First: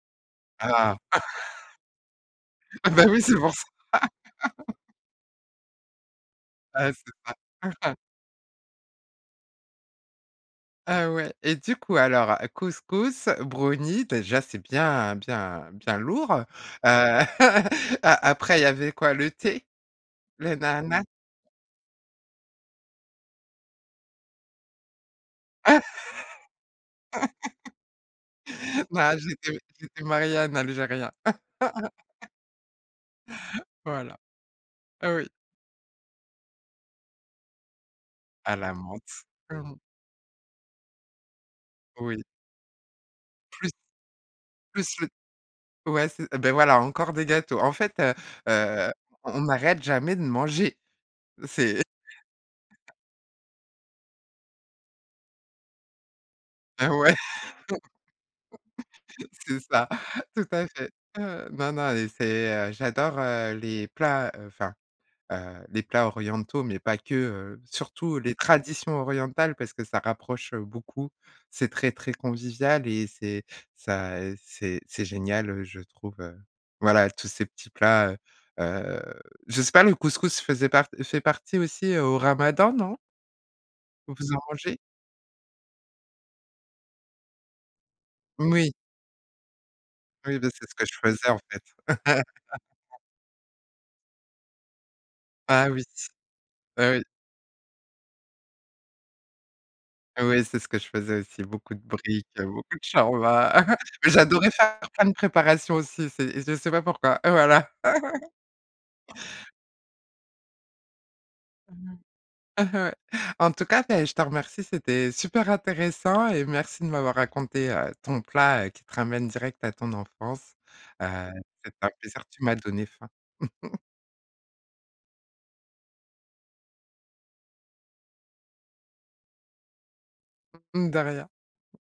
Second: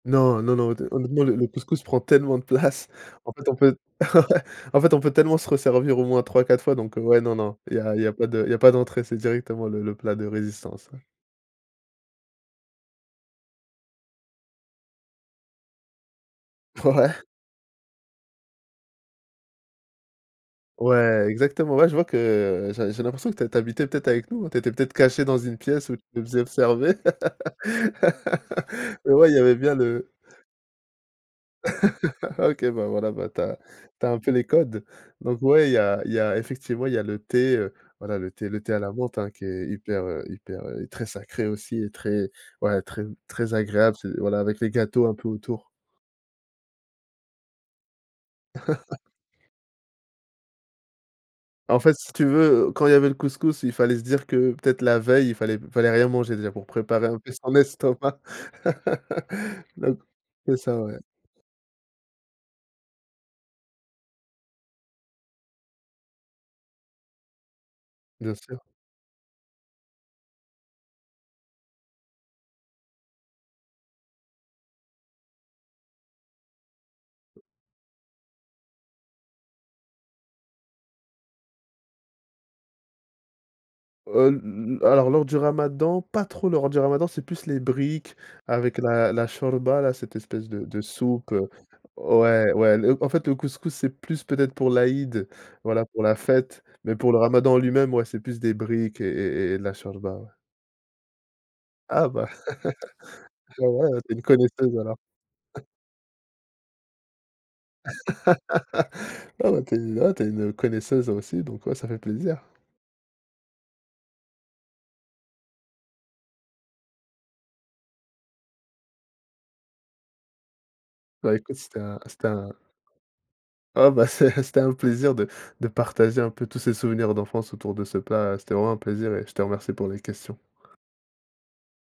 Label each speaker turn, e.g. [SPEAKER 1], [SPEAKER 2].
[SPEAKER 1] Non, non,
[SPEAKER 2] Ah.
[SPEAKER 1] non, hot honnêtement, le le couscous prend tellement de place.
[SPEAKER 2] Ah bah, oui,
[SPEAKER 1] En
[SPEAKER 2] c'est
[SPEAKER 1] fait,
[SPEAKER 2] pour
[SPEAKER 1] on
[SPEAKER 2] ça.
[SPEAKER 1] peut ouais, en fait, on peut tellement se resservir au moins 3-4 fois
[SPEAKER 2] Ah,
[SPEAKER 1] donc,
[SPEAKER 2] c'est
[SPEAKER 1] ouais, non non,
[SPEAKER 2] ça.
[SPEAKER 1] il y a il y a pas de il y a pas d'entrée, c'est directement le le plat de résistance, ouais.
[SPEAKER 2] Ah ouais et du coup, alors, couscous, brownie, déjà, c'est bien, bien, bien lourd, heu,
[SPEAKER 1] Ouais.
[SPEAKER 2] a après, il y avait quoi, le thé, le Nanah?
[SPEAKER 1] Ouais, exactement, ouais, je vois que j'ai j'ai l'impression que tu as tu as habité peut-être avec nous, hein? Tu étais peut-être cachée dans une pièce où tu nous observais.
[SPEAKER 2] Non,
[SPEAKER 1] Ouais, il y avait
[SPEAKER 2] j'étais
[SPEAKER 1] bien
[SPEAKER 2] j'étais
[SPEAKER 1] le
[SPEAKER 2] mariée à un algérien.
[SPEAKER 1] Ah OK, bah, voilà, bah, tu as tu as
[SPEAKER 2] Voilà.
[SPEAKER 1] un peu les codes.
[SPEAKER 2] Oui.
[SPEAKER 1] Donc ouais, il y a il y a effectivement, il y a le thé, heu, voilà, le thé
[SPEAKER 2] À
[SPEAKER 1] le
[SPEAKER 2] la
[SPEAKER 1] thé à la menthe,
[SPEAKER 2] menthe,
[SPEAKER 1] hein, qui est
[SPEAKER 2] mmh.
[SPEAKER 1] hyper, heu, hyper, heu, très sacré aussi et
[SPEAKER 2] Oui.
[SPEAKER 1] très ouais, très, très
[SPEAKER 2] Plus
[SPEAKER 1] agréable, c'est voilà avec les
[SPEAKER 2] plus
[SPEAKER 1] gâteaux
[SPEAKER 2] le
[SPEAKER 1] un peu autour.
[SPEAKER 2] ouais, c beh, voilà, encore des gâteaux. En fait, heu, heu, on n'arrête jamais de manger.
[SPEAKER 1] Ah en
[SPEAKER 2] C'est
[SPEAKER 1] fait, si tu veux quand il y avait le couscous, il fallait se dire que peut-être la veille, il fallait fallait rien manger déjà pour
[SPEAKER 2] Ah
[SPEAKER 1] préparer
[SPEAKER 2] ouais.
[SPEAKER 1] un peu son estomac.
[SPEAKER 2] C'est ça,
[SPEAKER 1] Donc,
[SPEAKER 2] tout
[SPEAKER 1] c'est
[SPEAKER 2] à
[SPEAKER 1] ça,
[SPEAKER 2] fait.
[SPEAKER 1] ouais.
[SPEAKER 2] Ouais, non, non et c'est, heu, j'adore, heu, les plats, enfin, heu, les plats orientaux, mais pas que, heu, surtout les
[SPEAKER 1] Bien sûr.
[SPEAKER 2] traditions orientales, parce que ça rapproche, heu, beaucoup, c'est très, très convivial et c'est ça c'est c'est génial, heu, je trouve, heu, voilà, tous ces petits plats, heu, heu, je sais pas, le couscous faisait part fait partie aussi au ramadan, non?
[SPEAKER 1] Oh
[SPEAKER 2] Vous en mangez?
[SPEAKER 1] n n alors, lors du ramadan, pas trop lors du ramadan, c'est plus les briques
[SPEAKER 2] Moui.
[SPEAKER 1] avec la la chorba, là, cette
[SPEAKER 2] Oui,
[SPEAKER 1] espèce
[SPEAKER 2] bah,
[SPEAKER 1] de
[SPEAKER 2] c'est ce
[SPEAKER 1] de
[SPEAKER 2] que je faisais,
[SPEAKER 1] soupe.
[SPEAKER 2] en fait.
[SPEAKER 1] Ouais, ouais, le en fait, le couscous c'est plus peut-être pour l'Aïd,
[SPEAKER 2] Bah, oui,
[SPEAKER 1] voilà, pour
[SPEAKER 2] s
[SPEAKER 1] la fête, mais
[SPEAKER 2] oui.
[SPEAKER 1] pour le ramadan en lui-même, ouais, c'est plus des briques et et et de la chorba, ouais.
[SPEAKER 2] Oui, c'est ce que je faisais aussi, beaucoup de
[SPEAKER 1] Ah bah,
[SPEAKER 2] briques, beaucoup de chorba.
[SPEAKER 1] bah, voilà,
[SPEAKER 2] Mais
[SPEAKER 1] tu es une
[SPEAKER 2] j'adorais
[SPEAKER 1] connaisseuse,
[SPEAKER 2] faire
[SPEAKER 1] alors.
[SPEAKER 2] plein de préparations aussi, c'est je sais pas pourquoi, voilà.
[SPEAKER 1] Ah bah, tu es ah bah, tu es une connaisseuse aussi, donc ouais, ça
[SPEAKER 2] Mmh
[SPEAKER 1] fait
[SPEAKER 2] mh.
[SPEAKER 1] plaisir.
[SPEAKER 2] Ouais. En tout cas, beh, je te remercie, c'était super intéressant et merci de m'avoir raconté, heu, ton plat qui te ramène direct à ton enfance, heu,
[SPEAKER 1] Bah, écoute,
[SPEAKER 2] c'était
[SPEAKER 1] c'était
[SPEAKER 2] un
[SPEAKER 1] un
[SPEAKER 2] plaisir,
[SPEAKER 1] c'était
[SPEAKER 2] tu
[SPEAKER 1] un
[SPEAKER 2] m'as donné faim.
[SPEAKER 1] Ah bah, c'est c'était un plaisir de de partager un peu tous ces souvenirs d'enfance autour de ce plat. C'était vraiment un plaisir et je te remercie pour les questions.
[SPEAKER 2] Mmh mh, de rien.